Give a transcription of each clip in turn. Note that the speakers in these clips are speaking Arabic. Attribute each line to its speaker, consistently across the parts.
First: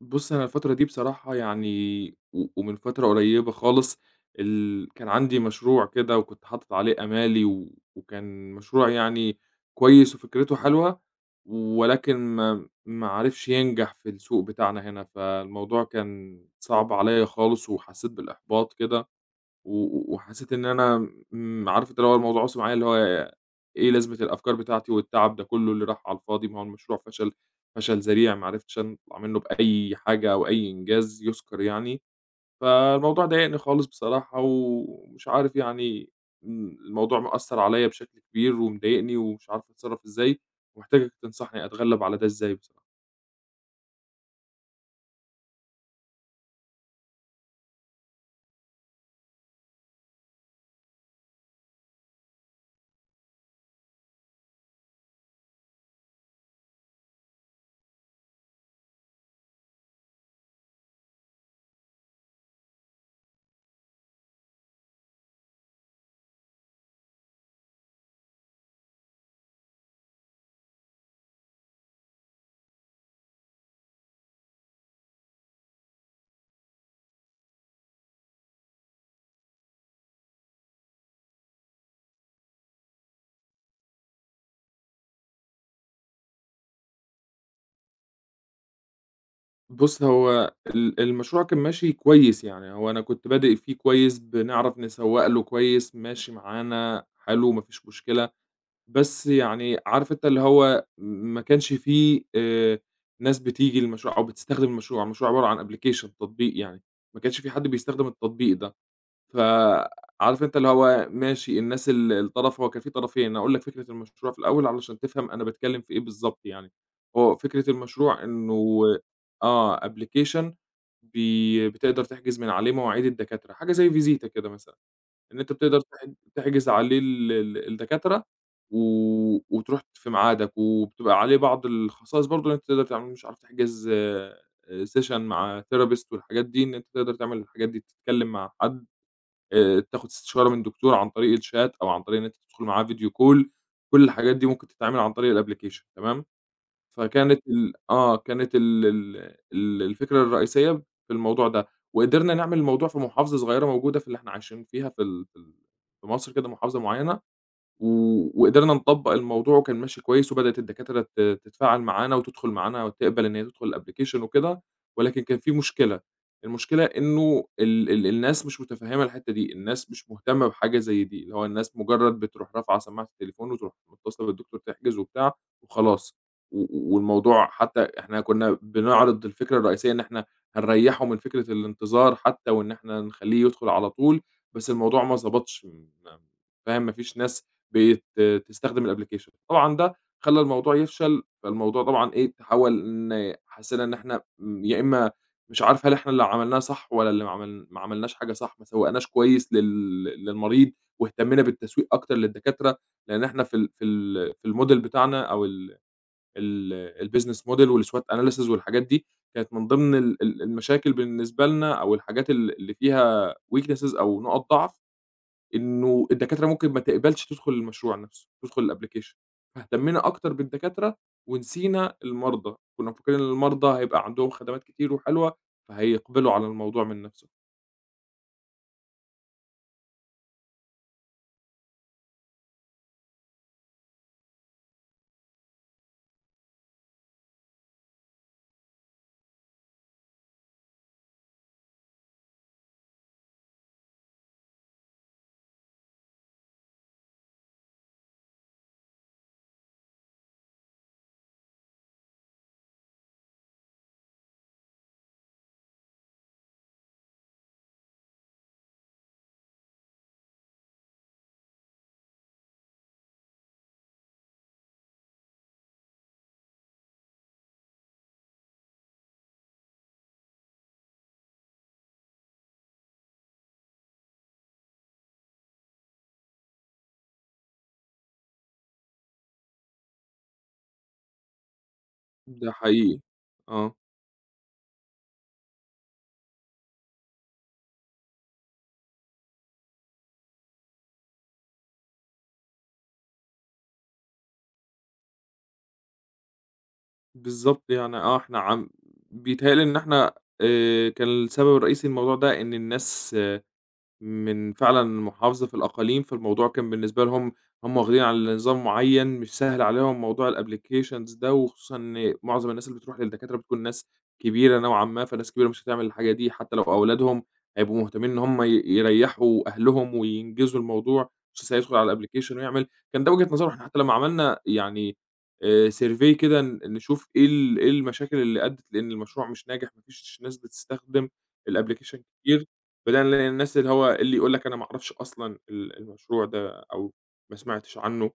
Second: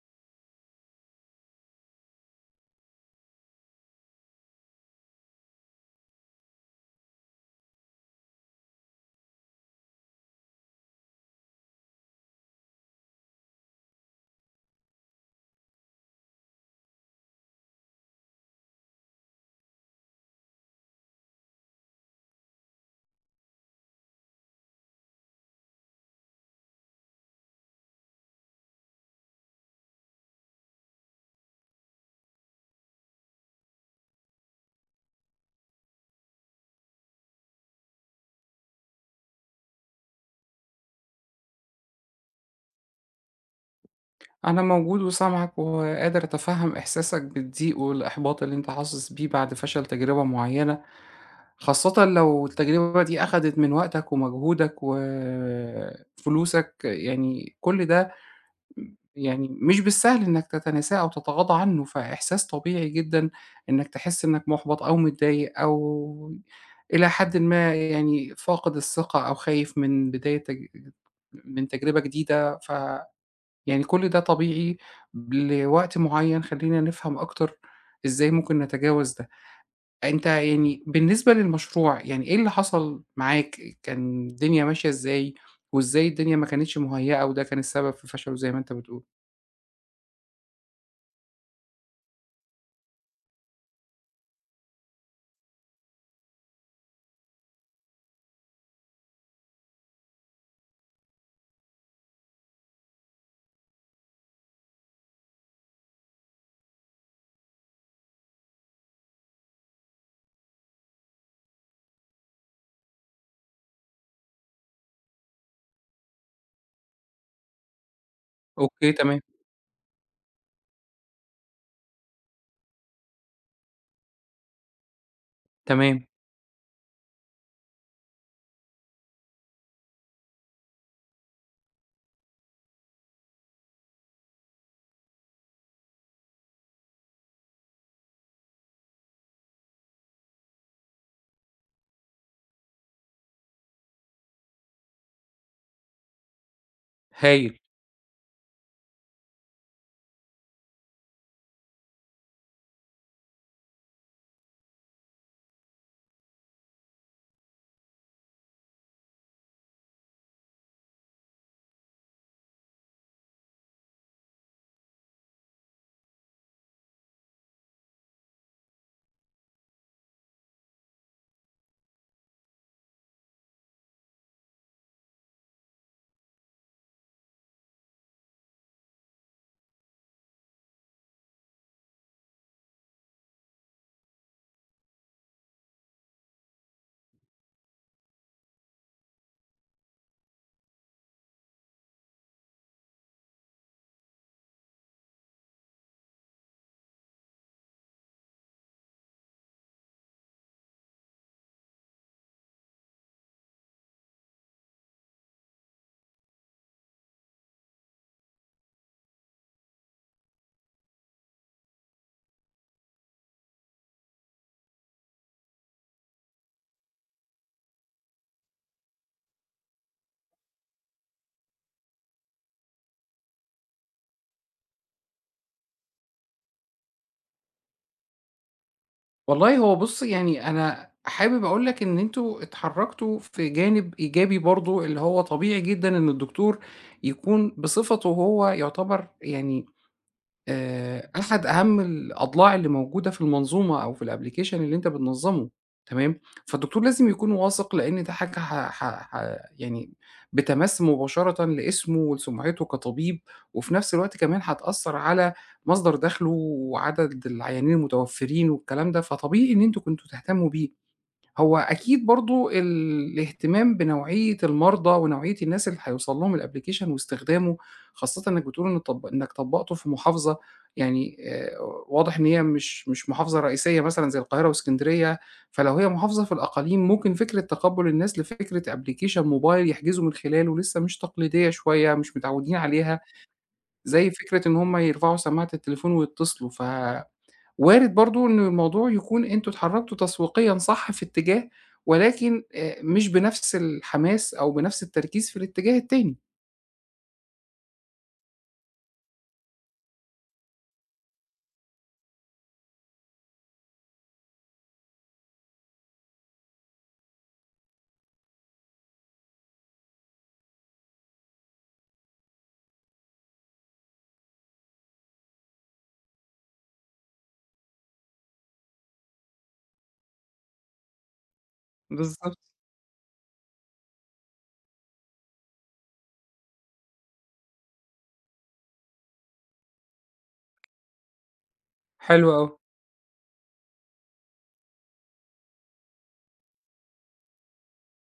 Speaker 1: بُص، أنا الفترة دي بصراحة يعني و ومن فترة قريبة خالص كان عندي مشروع كده وكنت حاطط عليه آمالي و وكان مشروع يعني كويس وفكرته حلوة، ولكن ما عرفش ينجح في السوق بتاعنا هنا، فالموضوع كان صعب عليّا خالص وحسيت بالإحباط كده. و و وحسيت إن أنا عارف أنت اللي هو الموضوع وصل معايا اللي هو إيه لازمة الأفكار بتاعتي والتعب ده كله اللي راح على الفاضي، ما هو المشروع فشل ذريع، ما عرفتش أطلع منه بأي حاجة أو أي إنجاز يُذكر يعني، فالموضوع ضايقني خالص بصراحة ومش عارف يعني الموضوع مأثّر عليّا بشكل كبير ومضايقني ومش عارف أتصرّف إزاي، ومحتاجك تنصحني أتغلّب على ده إزاي بصراحة.
Speaker 2: أنا موجود وسامعك وقادر أتفهم إحساسك بالضيق والإحباط اللي أنت حاسس بيه بعد فشل تجربة معينة، خاصةً لو التجربة دي أخدت من وقتك ومجهودك وفلوسك، يعني كل ده يعني مش بالسهل إنك تتناساه أو تتغاضى عنه، فإحساس طبيعي جدًا إنك تحس إنك محبط أو متضايق أو إلى حدٍ ما يعني فاقد الثقة أو خايف من بداية تج من تجربة جديدة، يعني كل ده طبيعي لوقت معيّن. خلّينا نفهم أكتر إزاي ممكن نتجاوز ده. أنت يعني بالنسبة للمشروع، يعني إيه اللي حصل معاك؟ كان الدنيا ماشية إزاي، وإزاي الدنيا ما كانتش مُهيّأة وده كان السبب في فشله زي ما أنت بتقول؟
Speaker 1: بُص، هو ال المشروع كان ماشي كويس يعني، هو أنا كنت بادئ فيه كويس، بنعرف نسوّق له كويس، ماشي معانا حلو، ما فيش مشكلة، بس يعني عارف أنت اللي هو ما كانش فيه ناس بتيجي للمشروع أو بتستخدم المشروع، المشروع عبارة عن application تطبيق يعني، ما كانش في حد بيستخدم التطبيق ده. فعارف أنت اللي هو ماشي الناس الطرف، هو كان في طرفين. أنا هاقول لك فكرة المشروع في الأول علشان تفهم أنا باتكلّم في إيه بالضبط يعني. هو فكرة المشروع إنه
Speaker 2: أوكي، تمام،
Speaker 1: application بتقدر تحجز من عليه مواعيد الدكاترة، حاجة زي فيزيتا كده مثلًا، إن أنت بتقدر
Speaker 2: تمام،
Speaker 1: تحجز عليه ال ال الدكاترة و وتروح في ميعادك، وبتبقى عليه بعض الخصائص برضه إن أنت تقدر تعمل، مش عارف، تحجز session مع therapist والحاجات دي، إن أنت تقدر تعمل الحاجات دي، تتكلّم مع حد، تاخد استشارة من دكتور عن طريق الchat أو عن طريق إن أنت تدخل معاه video call. كل الحاجات دي ممكن تتعمل عن طريق الapplication تمام. فكانت
Speaker 2: هايل.
Speaker 1: ال آه، كانت ال ال ال الفكرة الرئيسية في الموضوع ده، وقدرنا نعمل الموضوع في محافظة صغيرة موجودة في اللي إحنا عايشين فيها، في مصر كده، محافظة معيّنة. و وقدرنا نطبّق الموضوع وكان ماشي كويس، وبدأت الدكاترة تتفاعل معانا وتدخل معانا وتقبل إن هي تدخل الapplication وكده، ولكن كان في مشكلة. المشكلة إنه ال ال الناس مش متفهمة الحتة دي، الناس مش مهتمة بحاجة زي دي، اللي هو الناس مجرد بتروح رافعة سماعة التليفون وتروح متصلة بالدكتور تحجز وبتاع وخلاص، والموضوع حتى إحنا كنا بنعرض الفكرة الرئيسية إن إحنا هنريّحه من فكرة الانتظار حتى، وإن إحنا نخلّيه يدخل على طول، بس الموضوع ما ضبطش، فاهم، ما فيش ناس بقيت تستخدم الapplication. طبعًا ده خلّى الموضوع يفشل، فالموضوع طبعًا إيه، تحوّل إن حسّينا إن إحنا يا إمّا مش عارف هل إحنا اللي عملناه صح والّا اللي ما عملناش حاجة صح، ما سوّقناش كويس للمريض واهتمّينا بالتسويق أكتر للدكاترة، لإن إحنا في الmodel بتاعنا أو ال ال الbusiness model والSWOT analysis والحاجات دي، كانت من ضمن ال ال المشاكل بالنسبة لنا أو الحاجات اللي فيها weaknesses أو نُقط ضعف، إنه الدكاترة ممكن ما تقبلش تدخل المشروع نفسه، تدخل الapplication. فاهتمينا أكتر بالدكاترة ونسينا المرضى، كنا مفكرين إن المرضى هيبقى عندهم خدمات كتير وحلوة فهيقبلوا على الموضوع من نفسه.
Speaker 2: والله هو بُص، يعني أنا حابب أقول لك إن أنتم اتحرّكتوا في جانب إيجابي برضه، اللي هو طبيعي جدًا إن الدكتور يكون بصفته هو يُعتبر يعني أحد أهم الأضلاع اللي موجودة في المنظومة أو في الapplication اللي أنت بتنظّمه، تمام. فالدكتور لازم يكون واثق لإن ده حاجة ح ح ح يعني بتمَس مباشرةً لاسمه ولسمعته كطبيب، وفي نفس الوقت كمان هتأثّر على مصدر دخله وعدد العيانين المتوفّرين والكلام ده، فطبيعي إن أنتم كنتم تهتموا بيه. هو أكيد برضه الاهتمام بنوعية المرضى ونوعية الناس اللي هيوصل لهم الapplication واستخدامه، خاصةً إنك بتقول طب إنك طبّقته في محافظة، يعني واضح إن هي مش محافظة رئيسية مثلًا زي القاهرة وإسكندرية، فلو هي محافظة في الأقاليم ممكن فكرة تقبُّل الناس لفكرة application موبايل يحجزوا من خلاله لسه مش تقليدية شوية، مش
Speaker 1: ده
Speaker 2: متعودين عليها،
Speaker 1: حقيقي، آه.
Speaker 2: زي فكرة إن هُم يرفعوا سماعة التليفون ويتصلوا، وارد برضه إن الموضوع يكون أنتم اتحرّكتوا تسويقيًا صح في اتجاه، ولكن مش بنفس الحماس أو بنفس التركيز في الاتجاه التاني.
Speaker 1: بالضبط يعني آه، إحنا بيتهيأ لي إن إحنا كان السبب الرئيسي للموضوع ده إن الناس فعلًا محافظة في الأقاليم، فالموضوع كان بالنسبة لهم، هم واخدين على نظام معيّن، مش سهل عليهم موضوع الapplications ده، وخصوصًا إن معظم الناس اللي بتروح للدكاترة بتكون ناس كبيرة نوعًا ما، فناس كبيرة مش هتعمل الحاجة دي، حتى لو أولادهم هيبقوا مهتمين إن هم يريّحوا أهلهم وينجزوا الموضوع، مش لسه هيدخل على الapplication
Speaker 2: بالضبط،
Speaker 1: ويعمل. كان ده وجهة نظرهم. إحنا حتى لمّا عملنا يعني survey كده نشوف إيه إيه المشاكل اللي أدّت لإن المشروع مش ناجح، ما فيش ناس بتستخدم الapplication
Speaker 2: حلو أوي،
Speaker 1: كتير، بدلًا للناس اللي هو اللي يقول لك أنا ما أعرفش أصلًا المشروع ده أو ما سمعتش عنّه،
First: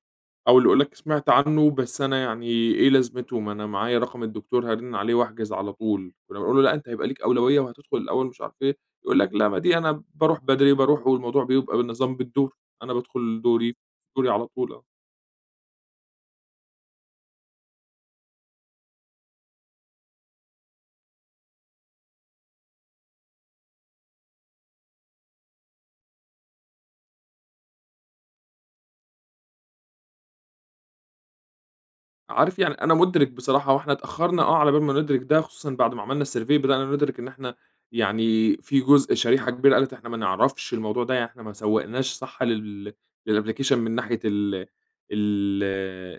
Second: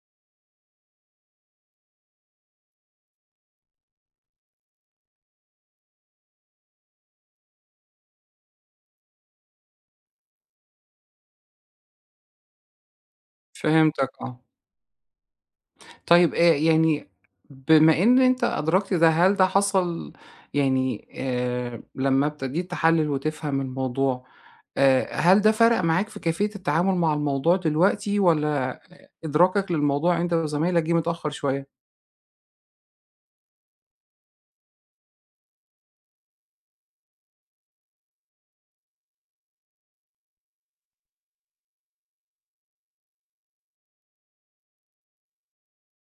Speaker 1: أو اللي يقول لك سمعت عنّه بس أنا يعني إيه لازمته، ما أنا معايا رقم الدكتور هارِن عليه واحجز على طول. كُنّا بنقول له: "لأ، أنت هيبقى ليك أولوية وهتدخل الأول." مش عارف إيه، يقول لك: "لأ، ما دي أنا باروح بدري، باروح"، والموضوع بيبقى بالنظام بالدور، أنا بادخل دوري،
Speaker 2: فهمتك،
Speaker 1: دوري
Speaker 2: آه.
Speaker 1: على طول، آه.
Speaker 2: طيب، يعني بما إن أنت أدركت ده، هل ده حصل؟ يعني لمّا ابتديت تحلّل وتفهم الموضوع، هل ده فرق معاك في كيفية التعامل مع الموضوع دلوقتي والّا إدراكك للموضوع أنت وزمايلك جه متأخّر شوية؟
Speaker 1: عارف يعني أنا مُدرِك بصراحة، هو إحنا اتأخّرنا آه على بال ما ندرِك ده، خصوصًا بعد ما عملنا الsurvey بدأنا ندرِك إن إحنا يعني في شريحة كبيرة قالت إحنا ما نعرفش الموضوع ده، يعني إحنا ما سوّقناش صح للapplication من ناحية ال ال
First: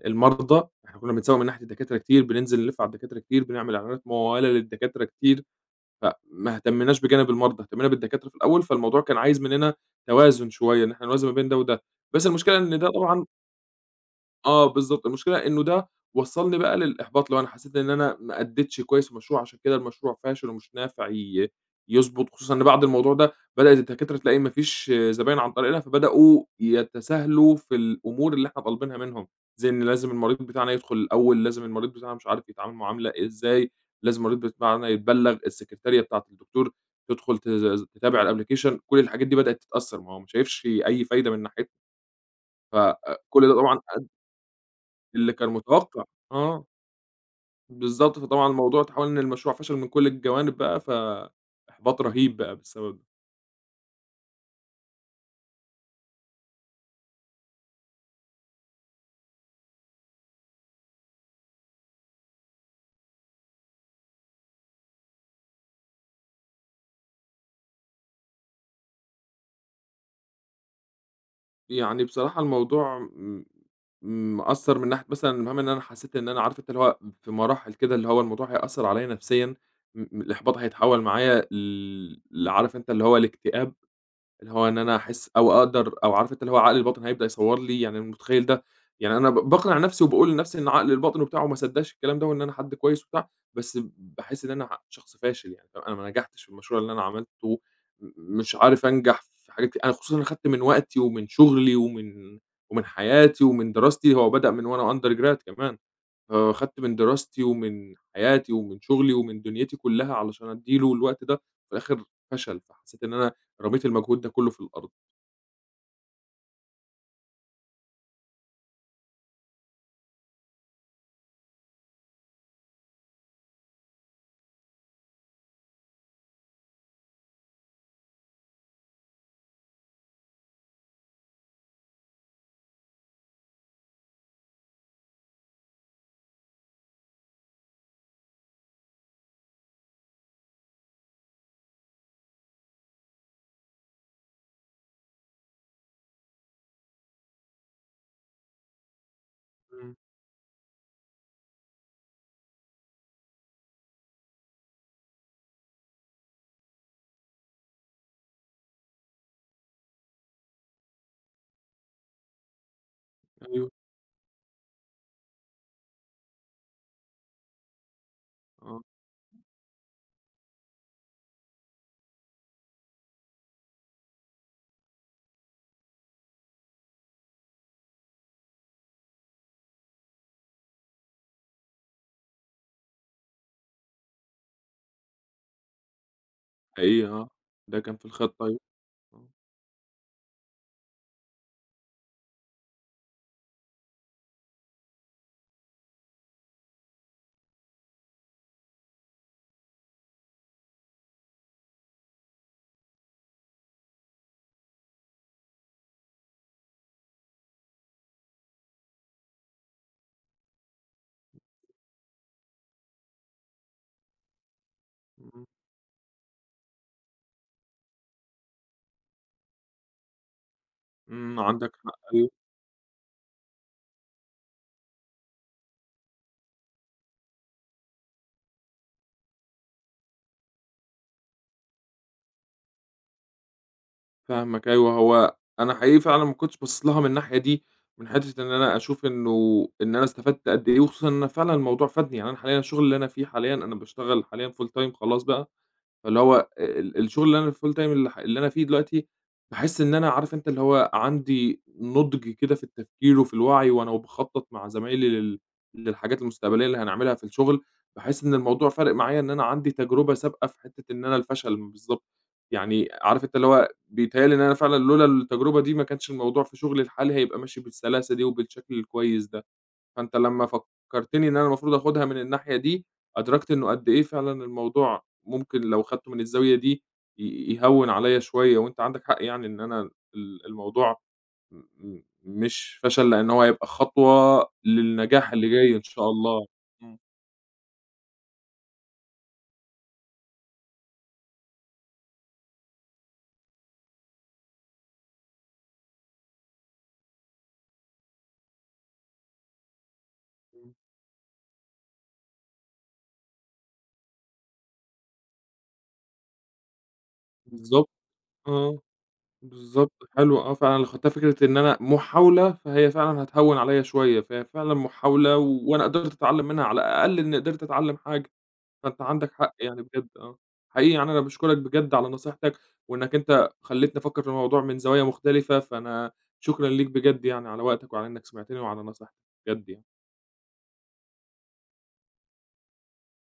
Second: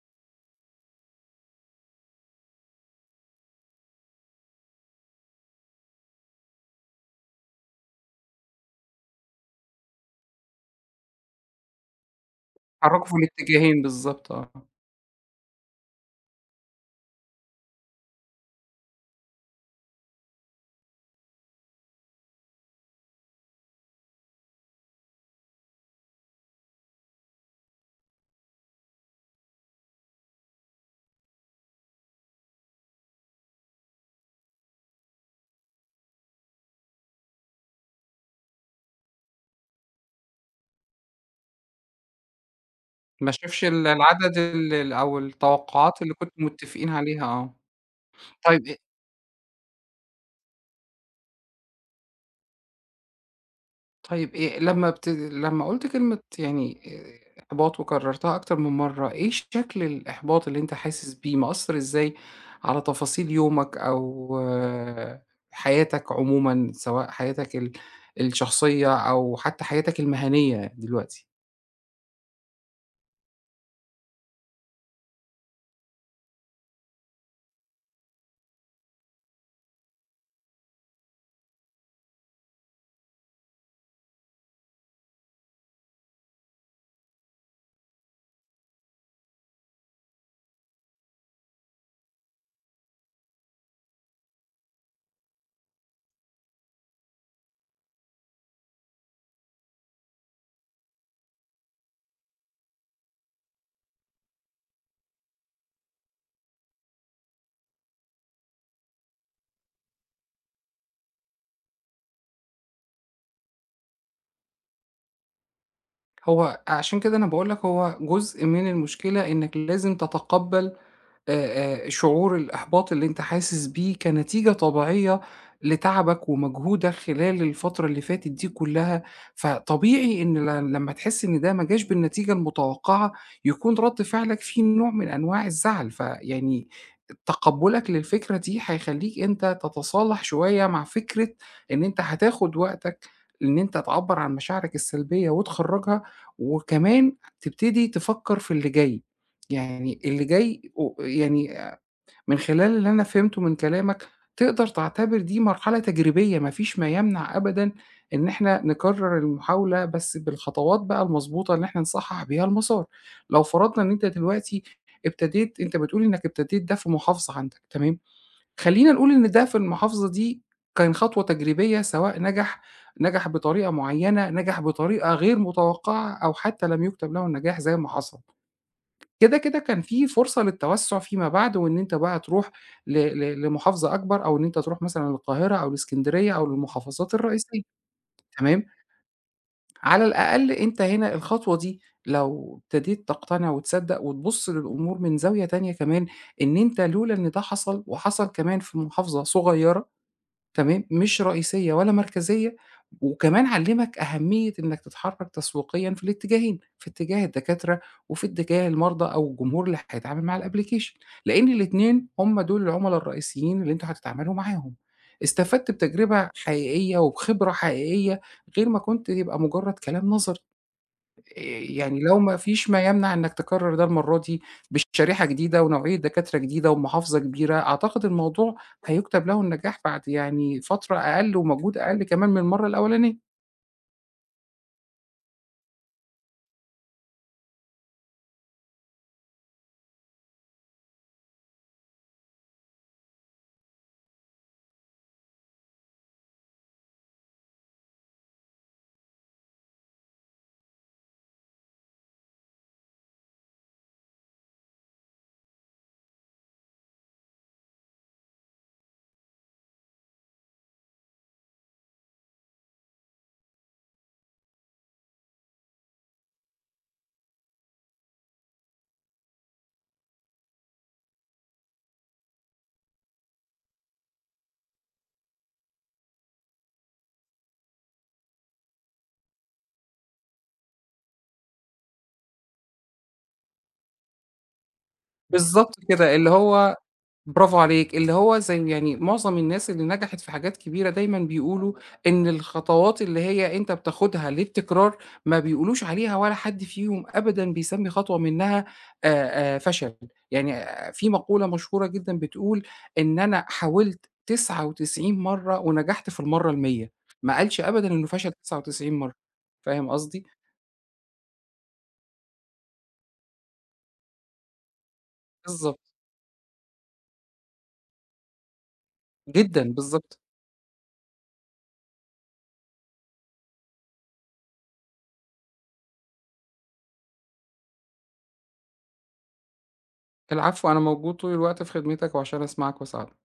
Speaker 1: المرضى. إحنا كُنّا بنسوّق من ناحية الدكاترة كتير، بننزل نلِّف على الدكاترة كتير، بنعمل إعلانات ممولة للدكاترة كتير، فما اهتمناش بجانب المرضى، اهتمينا بالدكاترة في الأول. فالموضوع كان عايز مننا توازن شوية، إن إحنا نوازن ما بين ده وده. بس المشكلة إن ده
Speaker 2: اتحرّكوا في
Speaker 1: طبعًا
Speaker 2: الاتجاهين بالضبط، آه.
Speaker 1: آه، بالضبط. المشكلة إنه ده وصّلني بقى للإحباط، اللي هو أنا حسّيت إن أنا ما أدّيتش كويس في المشروع، عشان كده المشروع فاشل ومش نافع يضبط، خصوصًا إن بعد الموضوع ده بدأت الدكاترة تلاقي ما فيش زباين عن طريقنا، فبدأوا يتساهلوا في الأمور اللي إحنا طالبينها منهم، زي إن لازم المريض بتاعنا يدخل الأول، لازم المريض بتاعنا مش عارف يتعامل معاملة إزاي، لازم المريض بتاعنا يتبلّغ، السكرتارية بتاعة الدكتور تدخل تز تتابع الapplication، كل الحاجات دي بدأت تتأثّر، ما هو ما شايفش أي فايدة من ناحيتنا، ف
Speaker 2: ما
Speaker 1: كل ده
Speaker 2: شافش
Speaker 1: طبعًا
Speaker 2: العدد أو
Speaker 1: اللي كان
Speaker 2: التوقعات
Speaker 1: متوقع،
Speaker 2: اللي كنتم
Speaker 1: آه،
Speaker 2: متفقين عليها، آه.
Speaker 1: بالضبط. فطبعًا
Speaker 2: طيب أ
Speaker 1: الموضوع اتحول إن المشروع فشل من كل الجوانب بقى، فإحباط رهيب بقى بسبب ده.
Speaker 2: طيب، لمّا قُلت كلمة يعني إحباط وكررتها أكتر من مرّة، إيه شكل الإحباط اللي أنت حاسس بيه؟ مأثّر إزاي على تفاصيل يومك، أو آه، حياتك عمومًا، سواء حياتك الشخصية أو حتى حياتك المهنية دلوقتي؟
Speaker 1: يعني بصراحة الموضوع مأثّر من ناحية، مثلًا المهم إن أنا حسّيت إن أنا عارف أنت اللي هو في مراحل كده، اللي هو الموضوع هيأثّر عليَّ نفسيًا، الإحباط هيتحول معايا لعارف أنت اللي هو الاكتئاب. اللي هو إن أنا أحس أو أقدر أو عارف أنت اللي هو عقلي الباطن هيبدأ يصوّر لي، يعني أنا متخيّل ده، يعني أنا باقنع نَفْسي وباقول لنَفْسي إن عقلي الباطن وبتاع وما صدّقش الكلام ده وإن أنا حد كويس وبتاع، بس باحس إن أنا شخص فاشل يعني. طب أنا ما نجحتش في المشروع اللي أنا عملته، م مش عارف أنجح في حاجات أنا، خصوصًا أنا خدت من وقتي ومن شغلي ومن حياتي ومن دراستي، هو بدأ من وأنا undergrad كمان. خدت من دراستي ومن حياتي ومن شغلي ومن دنيتي كلّها علشان أدّي له الوقت ده، في الآخر فشل، فحسّيت إن أنا رميت المجهود ده كلّه في الأرض.
Speaker 2: هو عشان كده أنا باقول لك هو جزء من المشكلة إنّك لازم تتقبّل شعور الإحباط اللي أنت حاسس بيه كنتيجة طبيعية لتعبك ومجهودك خلال الفترة اللي فاتت دي كلّها، فطبيعي إن لمّا تحس إن ده ما جاش بالنتيجة المتوقعة، يكون رَد فعلك فيه نوع من أنواع الزعل، فيعني تقبُّلك للفكرة دي هيخلّيك أنت تتصالح شوية مع فكرة إن أنت هتاخد وقتك إن أنت تعبّر عن مشاعرك السلبية وتخرّجها، وكمان تبتدي تفكّر في اللي جاي.
Speaker 1: إمم،
Speaker 2: يعني اللي جاي يعني من خلال اللي أنا فهمته من كلامك، تقدر تعتبر دي مرحلة تجريبية. ما فيش ما يمنع أبدًا إن إحنا نكرر المحاولة، بس بالخطوات بقى المضبوطة اللي إحنا نصحّح بيها المسار. لو
Speaker 1: أيوه،
Speaker 2: فرضنا إن أنت دلوقتي ابتديت، أنت بتقول إنك ابتديت ده في محافظة عندك، تمام.
Speaker 1: آه،
Speaker 2: خلّينا نقول إن ده في المحافظة دي كان خطوة تجريبية، سواء نجح بطريقة معيّنة، نجح بطريقة غير متوقعة، أو حتى لم يُكتب له النجاح زي ما حصل. كده، كان في فرصة للتوسُّع فيما بعد وإن أنت بقى تروح ل ل لمحافظة أكبر أو إن أنت تروح مثلًا للقاهرة أو الإسكندرية أو
Speaker 1: حقيقي
Speaker 2: للمحافظات
Speaker 1: آه،
Speaker 2: الرئيسية.
Speaker 1: ده كان في الخطة أيوه،
Speaker 2: تمام،
Speaker 1: آه،
Speaker 2: على الأقل أنت هنا الخطوة دي لو ابتديت تقتنع وتصدّق وتبُص للأمور من زاوية تانية كمان، إن أنت لولا إن ده حصل وحصل كمان في محافظة صغيرة، تمام، مش رئيسية ولا مركزية، وكمان علّمك أهمية إنّك تتحرّك تسويقيًا في الاتجاهين، في اتجاه الدكاترة وفي اتجاه المرضى أو الجمهور اللي هيتعامل مع الapplication، لإن الاتنين هم دول العُملا الرئيسيين اللي أنتم هتتعاملوا معاهم.
Speaker 1: إمم،
Speaker 2: استفدت بتجربة حقيقية وبخبرة حقيقية غير ما كنت يبقى مجرّد كلام نظري.
Speaker 1: إمم،
Speaker 2: آآ
Speaker 1: عندك حق
Speaker 2: يعني لو
Speaker 1: أيوه،
Speaker 2: ما فيش ما يمنع إنّك تكرّر ده المرّة دي بشريحة جديدة ونوعية دكاترة جديدة ومحافظة كبيرة، أعتقد الموضوع هيُكتب له النجاح بعد يعني فترة أقل ومجهود أقل كمان من المرّة الأولانية.
Speaker 1: فاهمك أيوه. هو أنا حقيقي فعلًا ما كنتش باصص لها من الناحية دي، من حتّة إن أنا أشوف إنه إن أنا استفدت قد إيه، وخصوصًا إن أنا فعلًا الموضوع فادني. يعني أنا حاليًا الشغل اللي أنا فيه حاليًا، أنا باشتغل حاليًا full time خلاص بقى، فاللي هو الشغل اللي أنا الfull time اللي أنا فيه دلوقتي، باحس إن أنا عارف أنت اللي هو عندي نضج كده في التفكير وفي الوعي، وأنا باخطط مع زمايلي للحاجات المستقبلية اللي هنعملها في الشغل. باحس إن الموضوع فارق معايا إن أنا عندي تجربة سابقة في حتة إن أنا الفشل بالضبط، يعني عارف أنت اللي هو بيتهيأ لي إن أنا فعلًا لولا التجربة دي ما كانش الموضوع في شغلي الحالي هيبقى ماشي بالسلاسة دي وبالشكل الكويس ده. فأنت لمّا فكّرتني إن أنا المفروض آخُدها من الناحية دي، أدركت إنه قد إيه فعلًا الموضوع ممكن لو خدته من الزاوية دي يهوّن عليّا شوية، وأنت عندك حق يعني إن أنا الموضوع م م مش فشل، لإن هو هيبقى خطوة للنجاح اللي
Speaker 2: بالضبط
Speaker 1: جاي إن شاء
Speaker 2: كده، اللي
Speaker 1: الله.
Speaker 2: هو
Speaker 1: إمم،
Speaker 2: برافو عليك، اللي هو زي يعني معظم الناس اللي نجحت في حاجات كبيرة دايمًا بيقولوا إن الخطوات اللي هي أنت بتاخدها للتكرار، ما بيقولوش عليها ولا حد فيهم أبدًا بيسمّي خطوة منها فشل. يعني
Speaker 1: إمم،
Speaker 2: في مقولة مشهورة جدًا بتقول: "إن أنا حاولت 99 مرّة ونجحت في المرّة ال100." ما قالش أبدًا
Speaker 1: بالضبط
Speaker 2: إنه فشل
Speaker 1: آه،
Speaker 2: 99 مرّة. فاهم
Speaker 1: بالضبط
Speaker 2: قصدي؟
Speaker 1: حلو آه، فعلًا أنا خدتها فكرة إن أنا محاولة، فهي فعلًا هتهوّن عليّا شوية، فهي فعلًا محاولة، و...
Speaker 2: بالضبط،
Speaker 1: وأنا قدرت أتعلّم منها، على الأقل إنّي قدرت أتعلّم حاجة. فأنت عندك حق
Speaker 2: جدًا،
Speaker 1: يعني بجد
Speaker 2: بالضبط.
Speaker 1: آه. حقيقي يعني أنا باشكرك بجد على نصيحتك، وإنك أنت خلّيتني أفكّر في الموضوع من زوايا مختلفة، فأنا شكرًا ليك بجد يعني على وقتك وعلى إنك سمعتني وعلى نصيحتك، بجد يعني.
Speaker 2: العفو، أنا موجود طول الوقت في خدمتك وعشان أسمعك وأساعدك.